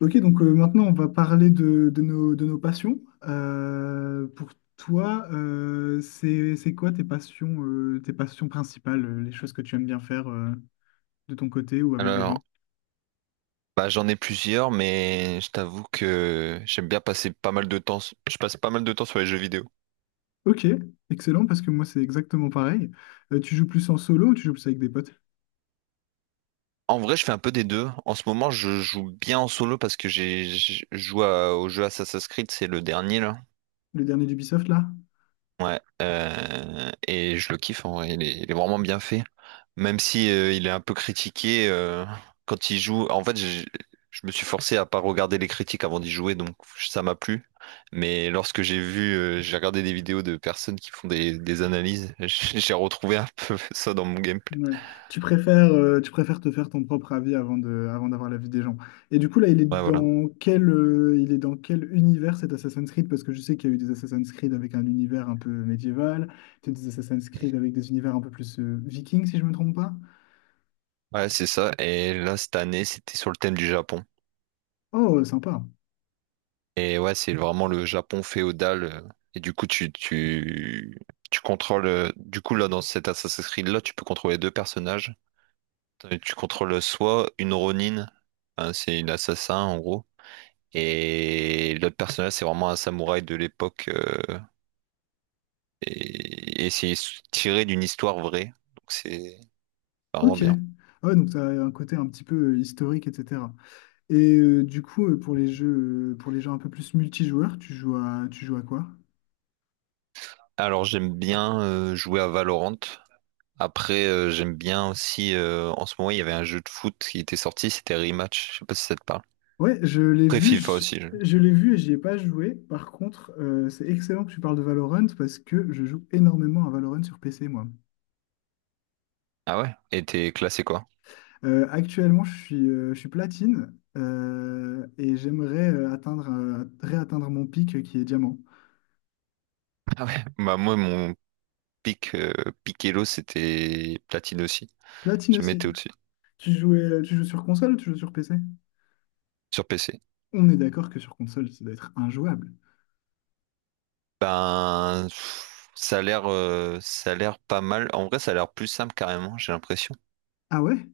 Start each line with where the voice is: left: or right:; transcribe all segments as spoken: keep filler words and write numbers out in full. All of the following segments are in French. left: Ok, donc euh, maintenant on va parler de, de nos, de nos passions. Euh, pour toi, euh, c'est, c'est quoi tes passions, euh, tes passions principales, euh, les choses que tu aimes bien faire euh, de ton côté ou avec des gens?
right: Alors, bah, j'en ai plusieurs, mais je t'avoue que j'aime bien passer pas mal de temps. Je passe pas mal de temps sur les jeux vidéo.
left: Ok, excellent, parce que moi c'est exactement pareil. Euh, tu joues plus en solo ou tu joues plus avec des potes?
right: En vrai, je fais un peu des deux. En ce moment, je joue bien en solo parce que j'ai je joue à- au jeu Assassin's Creed, c'est le dernier là.
left: Le dernier d'Ubisoft là?
right: Ouais, euh, et je le kiffe en vrai, il est, il est vraiment bien fait. Même si euh, il est un peu critiqué euh, quand il joue. En fait, j'ai- je me suis forcé à pas regarder les critiques avant d'y jouer, donc ça m'a plu. Mais lorsque j'ai vu, euh, j'ai regardé des vidéos de personnes qui font des, des analyses, j'ai retrouvé un peu ça dans mon gameplay.
left: Ouais. Tu préfères, euh, tu préfères te faire ton propre avis avant de, avant d'avoir l'avis des gens. Et du coup, là, il est
right: Ouais, voilà.
left: dans quel, euh, il est dans quel univers cet Assassin's Creed? Parce que je sais qu'il y a eu des Assassin's Creed avec un univers un peu médiéval, peut-être des Assassin's Creed avec des univers un peu plus euh, vikings, si je me trompe pas.
right: Ouais, c'est ça. Et là, cette année, c'était sur le thème du Japon.
left: Oh, sympa.
right: Et ouais, c'est vraiment le Japon féodal. euh, Et du coup, tu, tu, tu contrôles. euh, Du coup, là, dans cet Assassin's Creed-là, tu peux contrôler deux personnages. Euh, Tu contrôles soit une Ronin, hein, c'est une assassin en gros, et l'autre personnage, c'est vraiment un samouraï de l'époque. euh, et et c'est tiré d'une histoire vraie. Donc, c'est vraiment
left: Ok.
right: bien.
left: Ah ouais, donc ça a un côté un petit peu euh, historique, et cetera. Et euh, du coup, euh, pour les jeux, euh, pour les jeux un peu plus multijoueurs, tu joues à, tu joues à quoi?
right: Alors, j'aime bien euh, jouer à Valorant. Après, euh, j'aime bien aussi. Euh, en ce moment, il y avait un jeu de foot qui était sorti, c'était Rematch. Je sais pas si ça te parle.
left: Ouais, je l'ai
right: Après
left: vu,
right: FIFA
left: je,
right: aussi. je-
left: je l'ai vu et j'y ai pas joué. Par contre, euh, c'est excellent que tu parles de Valorant parce que je joue énormément à Valorant sur P C, moi.
right: Ah ouais? Et t'es classé quoi?
left: Euh, actuellement, je suis, euh, je suis platine euh, et j'aimerais euh, atteindre, euh, réatteindre mon pic euh, qui est diamant.
right: Ah ouais. Bah moi mon pic euh, pic c'était platine aussi.
left: Platine
right: Jamais
left: aussi.
right: été au-dessus.
left: Tu jouais, euh, tu joues sur console ou tu joues sur P C?
right: Sur P C.
left: On est d'accord que sur console, ça doit être injouable.
right: Ben pff, ça a l'air euh, ça a l'air pas mal. En vrai ça a l'air plus simple carrément, j'ai l'impression.
left: Ah ouais?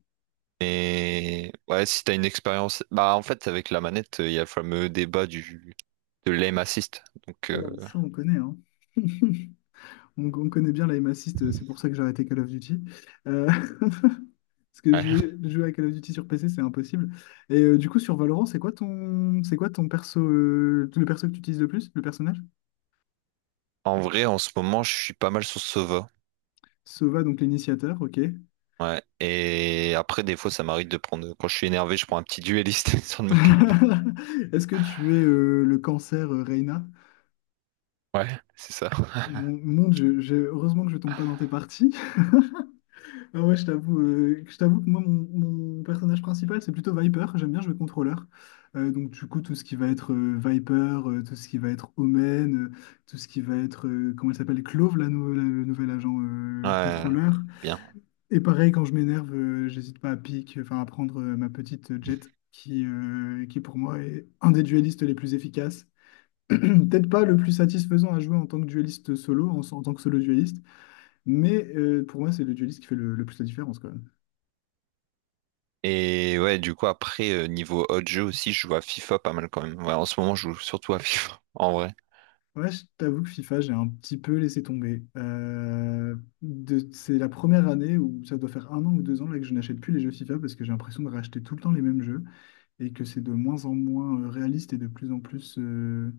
right: Mais ouais, si t'as une expérience. Bah en fait avec la manette, il y a le fameux débat du de l'aim assist. Donc euh,
left: Euh, Ça, on connaît, hein. On, on connaît bien la aim assist, c'est pour ça que j'ai arrêté Call of Duty. Euh, Parce que jouer,
right: ouais.
left: jouer à Call of Duty sur P C, c'est impossible. Et euh, du coup, sur Valorant, c'est quoi ton, c'est quoi ton perso, euh, le perso que tu utilises le plus, le personnage?
right: En vrai en ce moment je suis pas mal sur Sova.
left: Sova, donc l'initiateur, ok.
right: Ouais. Et après, des fois, ça m'arrive de prendre. Quand je suis énervé, je prends un petit duelliste histoire de me calmer.
left: Est-ce que tu es euh, le cancer, euh, Reyna?
right: Ouais, c'est ça.
left: Mon, mon Dieu, j'ai- heureusement que je tombe pas dans tes parties. Ah ouais, je t'avoue, euh, je t'avoue que moi, mon, mon personnage principal, c'est plutôt Viper. J'aime bien jouer contrôleur. Euh, donc, du coup, tout ce qui va être euh, Viper, euh, tout ce qui va être Omen, euh, tout ce qui va être, euh, comment elle s'appelle, Clove, la nou- la- le nouvel agent euh,
right: Ouais,
left: contrôleur.
right: bien.
left: Et pareil, quand je m'énerve, euh, j'hésite pas à pique, enfin, à prendre euh, ma petite Jet, qui, euh, qui pour moi est un des duellistes les plus efficaces. Peut-être pas le plus satisfaisant à jouer en tant que duelliste solo, en, en tant que solo duelliste, mais euh, pour moi, c'est le duelliste qui fait le, le plus la différence, quoi.
right: Et ouais, du coup, après, euh, niveau autre jeu aussi, je joue à FIFA pas mal quand même. Ouais, en ce moment, je joue surtout à FIFA, en vrai.
left: Ouais, je t'avoue que FIFA, j'ai un petit peu laissé tomber. Euh, de- c'est la première année où ça doit faire un an ou deux ans là, que je n'achète plus les jeux FIFA parce que j'ai l'impression de racheter tout le temps les mêmes jeux et que c'est de moins en moins euh, réaliste et de plus en plus, euh,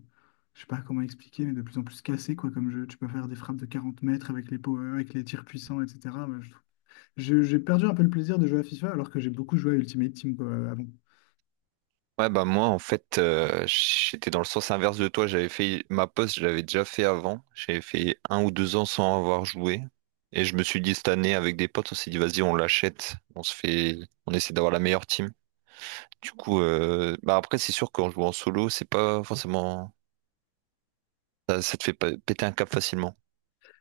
left: je sais pas comment expliquer, mais de plus en plus cassé quoi, comme jeu. Tu peux faire des frappes de quarante mètres avec les, power, avec les tirs puissants, et cetera. Moi, je je- j'ai perdu un peu le plaisir de jouer à FIFA alors que j'ai beaucoup joué à Ultimate Team quoi, euh, avant.
right: Ouais, bah moi, en fait, euh, j'étais dans le sens inverse de toi. J'avais fait ma poste, je l'avais déjà fait avant. J'avais fait un ou deux ans sans avoir joué. Et je me suis dit, cette année, avec des potes, on s'est dit, vas-y, on l'achète. On se fait, on essaie d'avoir la meilleure team. Du coup, euh, bah après, c'est sûr qu'en jouant en solo, c'est pas forcément. Ça, ça te fait pas- péter un cap facilement.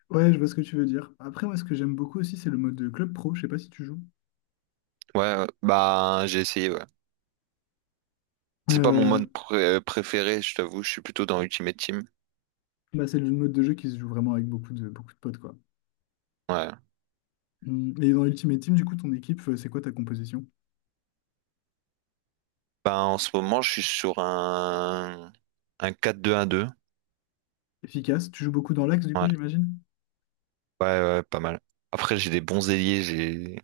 left: Ouais, je vois ce que tu veux dire. Après, moi, ce que j'aime beaucoup aussi, c'est le mode de club pro. Je sais pas si tu joues.
right: Ouais, euh, bah j'ai essayé, ouais. C'est pas mon mode
left: Euh,
right: pré- préféré, je t'avoue, je suis plutôt dans Ultimate Team.
left: Bah, c'est le mode de jeu qui se joue vraiment avec beaucoup de, beaucoup de potes, quoi.
right: Ouais.
left: Hum, Et dans Ultimate Team, du coup, ton équipe, euh, c'est quoi ta composition?
right: Bah en ce moment, je suis sur un, un quatre deux un deux.
left: Efficace? Tu joues beaucoup dans l'axe, du coup,
right: Ouais.
left: j'imagine?
right: Ouais, ouais, ouais, pas mal. Après, j'ai des bons ailiers, j'ai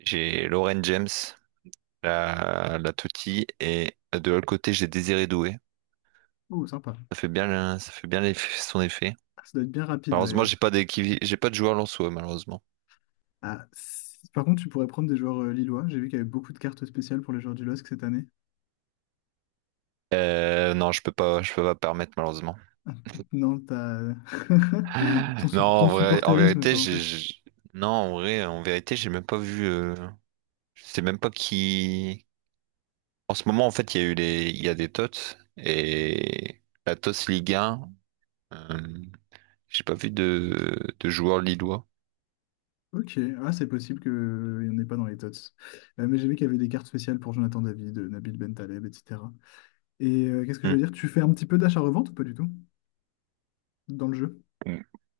right: j'ai Lauren James, la, la Totti, et de l'autre côté, j'ai Désiré Doué.
left: Oh, sympa.
right: Ça fait bien, le- ça fait bien l'eff- son effet.
left: Ah, ça doit être bien rapide,
right: Malheureusement,
left: ouais.
right: j'ai pas d'équipe, j'ai pas de joueur lensois, malheureusement.
left: Ah, c- Par contre, tu pourrais prendre des joueurs euh, lillois. J'ai vu qu'il y avait beaucoup de cartes spéciales pour les joueurs du L O S C cette année.
right: Euh, non, je peux pas, je peux pas permettre malheureusement.
left: Non, t'as... ton,
right: Non,
left: su- ton
right: en vrai, en
left: supporterisme
right: vérité,
left: t'en
right: j'ai,
left: empêche.
right: j'ai- Non, en vrai, en vérité, j'ai même pas vu. euh, Je sais même pas qui. En ce moment, en fait, il y a eu les, il y a des T O T S et la T O S Ligue un. euh, J'ai pas vu de, de joueurs lillois.
left: Ok, ah, c'est possible qu'il n'y en ait pas dans les tots. Euh, mais j'ai vu qu'il y avait des cartes spéciales pour Jonathan David, euh, Nabil Bentaleb, et cetera. Et euh, qu'est-ce que je
right: Hmm.
left: veux dire? Tu fais un petit peu d'achat-revente ou pas du tout dans le jeu?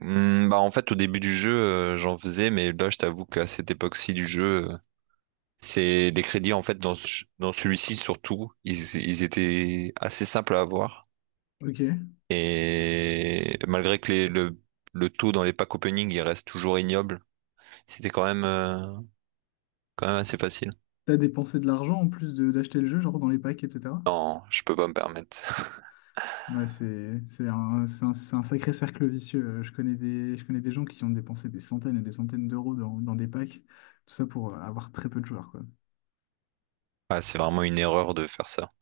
right: Hmm, bah en fait au début du jeu euh, j'en faisais, mais là je t'avoue qu'à cette époque-ci du jeu euh, c'est les crédits en fait dans, ce- dans celui-ci surtout ils, ils étaient assez simples à avoir.
left: Ok.
right: Et malgré que les- le, le taux dans les packs opening il reste toujours ignoble, c'était quand même, euh, quand même assez facile.
left: T'as dépensé de l'argent en plus de d'acheter le jeu, genre dans les packs, et cetera.
right: Non, je peux pas me permettre.
left: Ouais, c'est c'est un, c'est un, c'est un sacré cercle vicieux. Euh, Je connais des, je connais des gens qui ont dépensé des centaines et des centaines d'euros dans, dans des packs, tout ça pour euh, avoir très peu de joueurs, quoi.
right: Ouais, c'est vraiment une erreur de faire ça.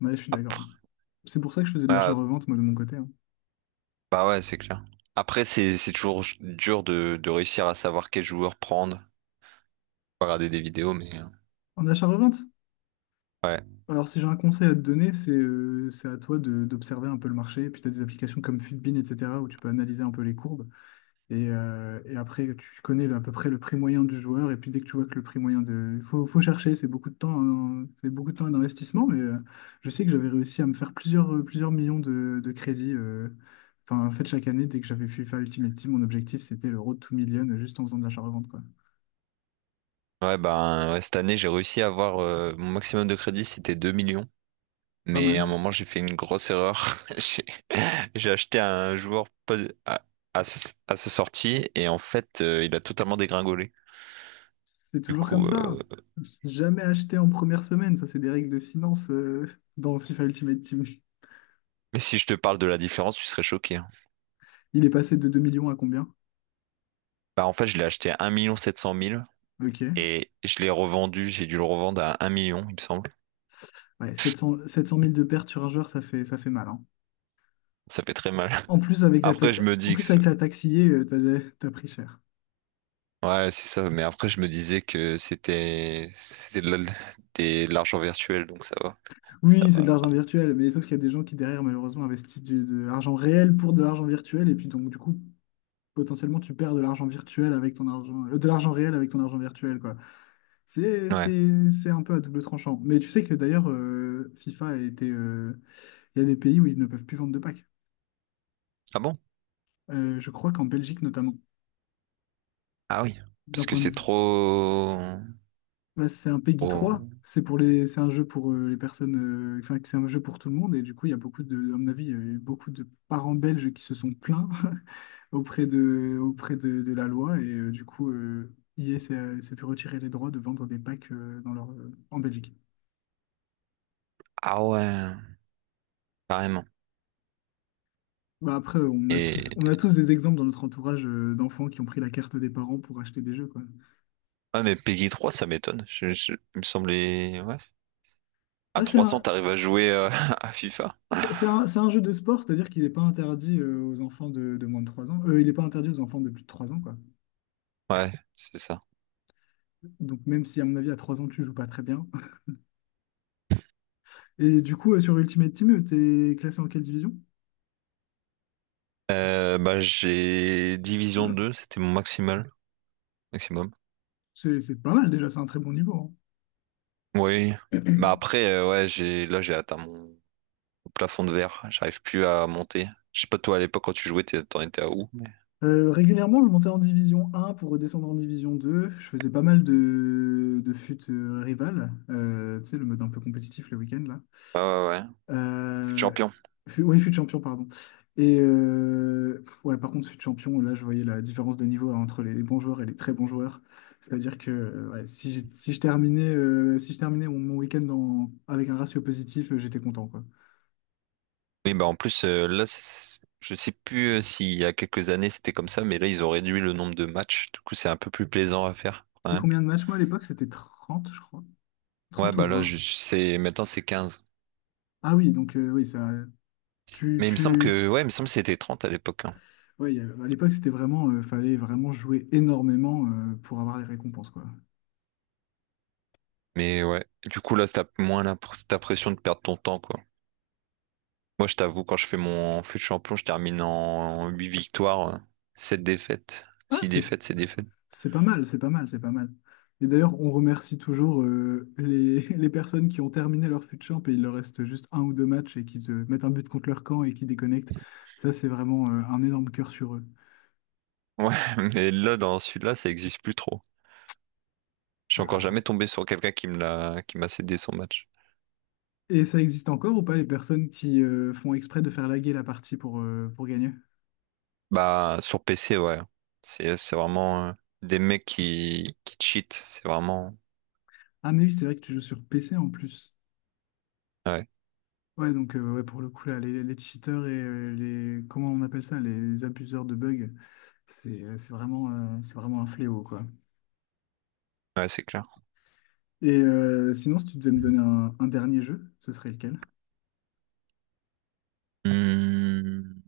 left: Ouais, je suis d'accord.
right: Après,
left: C'est pour ça que je faisais de
right: ah,
left: l'achat-revente, moi, de mon côté, hein.
right: bah ouais, c'est clair. Après, c'est c'est toujours dur de, de réussir à savoir quel joueur prendre. Faut regarder des vidéos, mais euh,
left: En achat-revente?
right: ouais,
left: Alors, si j'ai un conseil à te donner, c'est euh, c'est à toi de- d'observer un peu le marché. Puis, tu as des applications comme Fitbin, et cetera, où tu peux analyser un peu les courbes. Et, euh, et après, tu connais le- à peu près le prix moyen du joueur. Et puis dès que tu vois que le prix moyen de... Il faut, faut chercher, c'est beaucoup de temps, hein, c'est beaucoup de temps et d'investissement. Mais euh, je sais que j'avais réussi à me faire plusieurs, euh, plusieurs millions de, de crédits. euh. Enfin, en fait, chaque année, dès que j'avais FIFA Ultimate Team, mon objectif, c'était le road to million euh, juste en faisant de l'achat-revente, quoi.
right: ouais, ben ouais, cette année j'ai réussi à avoir euh, mon maximum de crédit, c'était deux millions.
left: Pas
right: Mais à un
left: mal.
right: moment, j'ai fait une grosse erreur. J'ai j'ai acheté un joueur pas- à, à, sa à sa sortie et en fait, euh, il a totalement dégringolé.
left: C'est
right: Du
left: toujours comme
right: coup,
left: ça.
right: euh,
left: Jamais acheté en première semaine. Ça, c'est des règles de finance euh, dans FIFA Ultimate Team.
right: mais si je te parle de la différence, tu serais choqué, hein.
left: Il est passé de deux millions à combien?
right: Bah, en fait, je l'ai acheté à un million sept cent mille
left: Ok.
right: et je l'ai revendu. J'ai dû le revendre à un million, il me semble.
left: Ouais, sept cents, sept cent mille de pertes sur un joueur, ça fait, ça fait mal, hein.
right: Ça fait très mal.
left: En plus, avec la
right: Après,
left: taxe,
right: je me
left: en
right: dis que
left: plus,
right: c'est-
left: avec la taxe I A, euh, t'as, t'as pris cher.
right: Ouais, c'est ça. Mais après, je me disais que c'était c'était de la- des- de l'argent virtuel, donc ça va. Ça
left: Oui, c'est de
right: m'a.
left: l'argent virtuel, mais sauf qu'il y a des gens qui, derrière, malheureusement, investissent du- de l'argent réel pour de l'argent virtuel. Et puis, donc, du coup, potentiellement, tu perds de l'argent virtuel avec ton argent, euh, de l'argent réel avec ton argent virtuel, quoi. C'est,
right: Ouais.
left: c'est, c'est un peu à double tranchant. Mais tu sais que, d'ailleurs, euh, FIFA a été, euh, il y a des pays où ils ne peuvent plus vendre de packs.
right: Ah bon?
left: Euh, je crois qu'en Belgique, notamment,
right: Ah oui, parce
left: d'un
right: que
left: point de
right: c'est trop...
left: bah, c'est un PEGI trois.
right: trop-
left: C'est pour les, c'est un jeu pour euh, les personnes. euh, Enfin, c'est un jeu pour tout le monde. Et du coup, il y a beaucoup de, à mon avis, il y a eu beaucoup de parents belges qui se sont plaints auprès de, auprès de, de la loi. Et euh, du coup, euh, E A s'est euh, s'est fait retirer les droits de vendre des packs euh, dans leur, euh, en Belgique.
right: Ah ouais, carrément.
left: Bah, après, on a tous, on
right: Et.
left: a tous des exemples dans notre entourage euh, d'enfants qui ont pris la carte des parents pour acheter des jeux, quoi.
right: Ah mais Peggy trois, ça m'étonne. Je, je- Il me semblait. Ouais. À
left: Ouais, c'est
right: trois cents,
left: un,
right: t'arrives à jouer euh, à FIFA.
left: c'est c'est un, c'est un jeu de sport, c'est-à-dire qu'il n'est pas interdit euh, aux enfants de, de moins de trois ans. Euh, il n'est pas interdit aux enfants de plus de trois ans, quoi.
right: Ouais, c'est ça.
left: Donc même si à mon avis à trois ans tu joues pas très bien. Et du coup euh, sur Ultimate Team, euh, t'es classé en quelle division?
right: Euh, bah j'ai Division deux, c'était mon maximal. Maximum.
left: C'est c'est pas mal déjà, c'est un très bon niveau, hein.
right: Oui. Bah après, euh, ouais, j'ai là j'ai atteint mon plafond de verre. J'arrive plus à monter. Je sais pas toi à l'époque quand tu jouais, t'es- t'en étais à où? mais-
left: Euh, régulièrement je montais en division un pour redescendre en division deux. Je faisais pas mal de, de fut euh, rival. Euh, tu sais le mode un peu compétitif le week-end là.
right: Ouais, ouais, ouais.
left: Euh,
right: Champion.
left: fu- oui, fut champion, pardon. Et euh, pff, ouais, par contre, fut champion, là, je voyais la différence de niveau, hein, entre les bons joueurs et les très bons joueurs. C'est-à-dire que euh, ouais, si, j'ai- si je terminais, euh, si je terminais mon, mon week-end en- avec un ratio positif, euh, j'étais content, quoi.
right: Oui, bah en plus, euh, là, c'est- je sais plus euh, s'il y a quelques années c'était comme ça, mais là, ils ont réduit le nombre de matchs. Du coup, c'est un peu plus plaisant à faire, quand
left: C'est
right: même.
left: combien de matchs? Moi, à l'époque, c'était trente, je crois.
right: Ouais,
left: Trente ou
right: bah là,
left: vingt.
right: je sais, maintenant, c'est quinze.
left: Ah oui, donc euh, oui, ça... Tu,
right: Mais il me semble
left: tu...
right: que, ouais, il me semble que c'était trente à l'époque, hein.
left: Ouais, il y avait- à l'époque, c'était vraiment... euh, fallait vraiment jouer énormément euh, pour avoir les récompenses, quoi.
right: Mais ouais, du coup, là, t'as moins la... pr- t'as pression de perdre ton temps, quoi. Moi, je t'avoue, quand je fais mon fut de champion, je termine en huit victoires, euh, sept défaites.
left: Ah,
right: six
left: c'est
right: défaites, c'est défaites.
left: c'est pas mal, c'est pas mal, c'est pas mal. Et d'ailleurs, on remercie toujours euh, les, les personnes qui ont terminé leur fut champ et il leur reste juste un ou deux matchs et qui te mettent un but contre leur camp et qui déconnectent. Ça, c'est vraiment euh, un énorme cœur sur eux.
right: Ouais, mais là, dans celui-là, ça existe plus trop. Je suis encore jamais
left: Ah.
right: tombé sur quelqu'un qui me l'a, qui m'a cédé son match.
left: Et ça existe encore ou pas les personnes qui euh, font exprès de faire laguer la partie pour, euh, pour gagner?
right: Bah, sur P C, ouais. C'est, c'est vraiment euh, des mecs qui, qui cheatent. C'est vraiment.
left: Ah, mais oui, c'est vrai que tu joues sur P C en plus.
right: Ouais,
left: Ouais, donc euh, ouais, pour le coup, là, les, les cheaters et euh, les... Comment on appelle ça? Les abuseurs de bugs, c'est euh, c'est vraiment, euh, c'est vraiment un fléau, quoi.
right: ouais, c'est clair.
left: Et euh, sinon, si tu devais me donner un, un dernier jeu, ce serait lequel?
right: Hmm,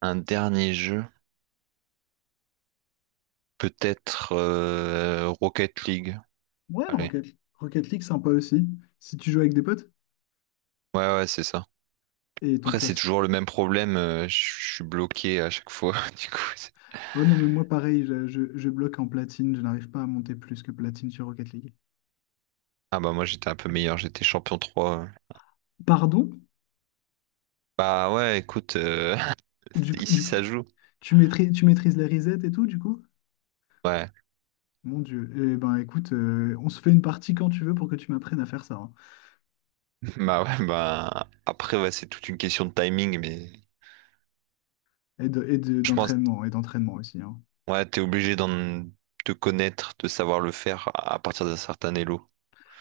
right: un dernier jeu. Peut-être euh, Rocket League.
left: Ouais,
right: Allez.
left: Rocket, Rocket League, sympa aussi. Si tu joues avec des potes
right: Ouais, ouais, c'est ça.
left: et ton
right: Après, c'est
left: classe.
right: toujours le même problème. euh, je je suis bloqué à chaque fois. Du coup, c'est-
left: Oh non, mais moi, pareil, je, je, je bloque en platine. Je n'arrive pas à monter plus que platine sur Rocket League.
right: ah bah, moi, j'étais un peu meilleur. J'étais champion trois.
left: Pardon?
right: Bah, ouais, écoute, euh,
left: Du, coup- du
right: ici,
left: coup,
right: ça joue.
left: tu maîtrises, tu maîtrises les resets et tout, du coup?
right: Ouais,
left: Mon Dieu. Eh ben, écoute, euh, on se fait une partie quand tu veux pour que tu m'apprennes à faire ça, hein.
right: bah ouais, bah après ouais, c'est toute une question de timing, mais
left: Et de- et de-
right: je pense
left: d'entraînement, et d'entraînement aussi, hein.
right: ouais, t'es obligé d'en te connaître, de savoir le faire à à partir d'un certain elo.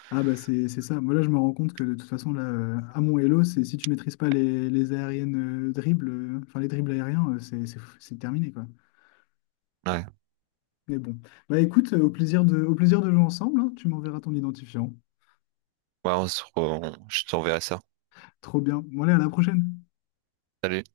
left: Ah bah c'est c'est ça. Moi là je me rends compte que de toute façon là euh, à mon Hello, c'est si tu maîtrises pas les, les aériennes euh, dribbles, euh, enfin les dribbles aériens, euh, c'est c'est- c'est terminé quoi.
right: Ouais,
left: Mais bon. Bah écoute, euh, au plaisir de, au plaisir de jouer ensemble, hein. Tu m'enverras ton identifiant.
right: ouais, on se re- on- je t'enverrai ça.
left: Trop bien. Bon allez, à la prochaine.
right: Salut.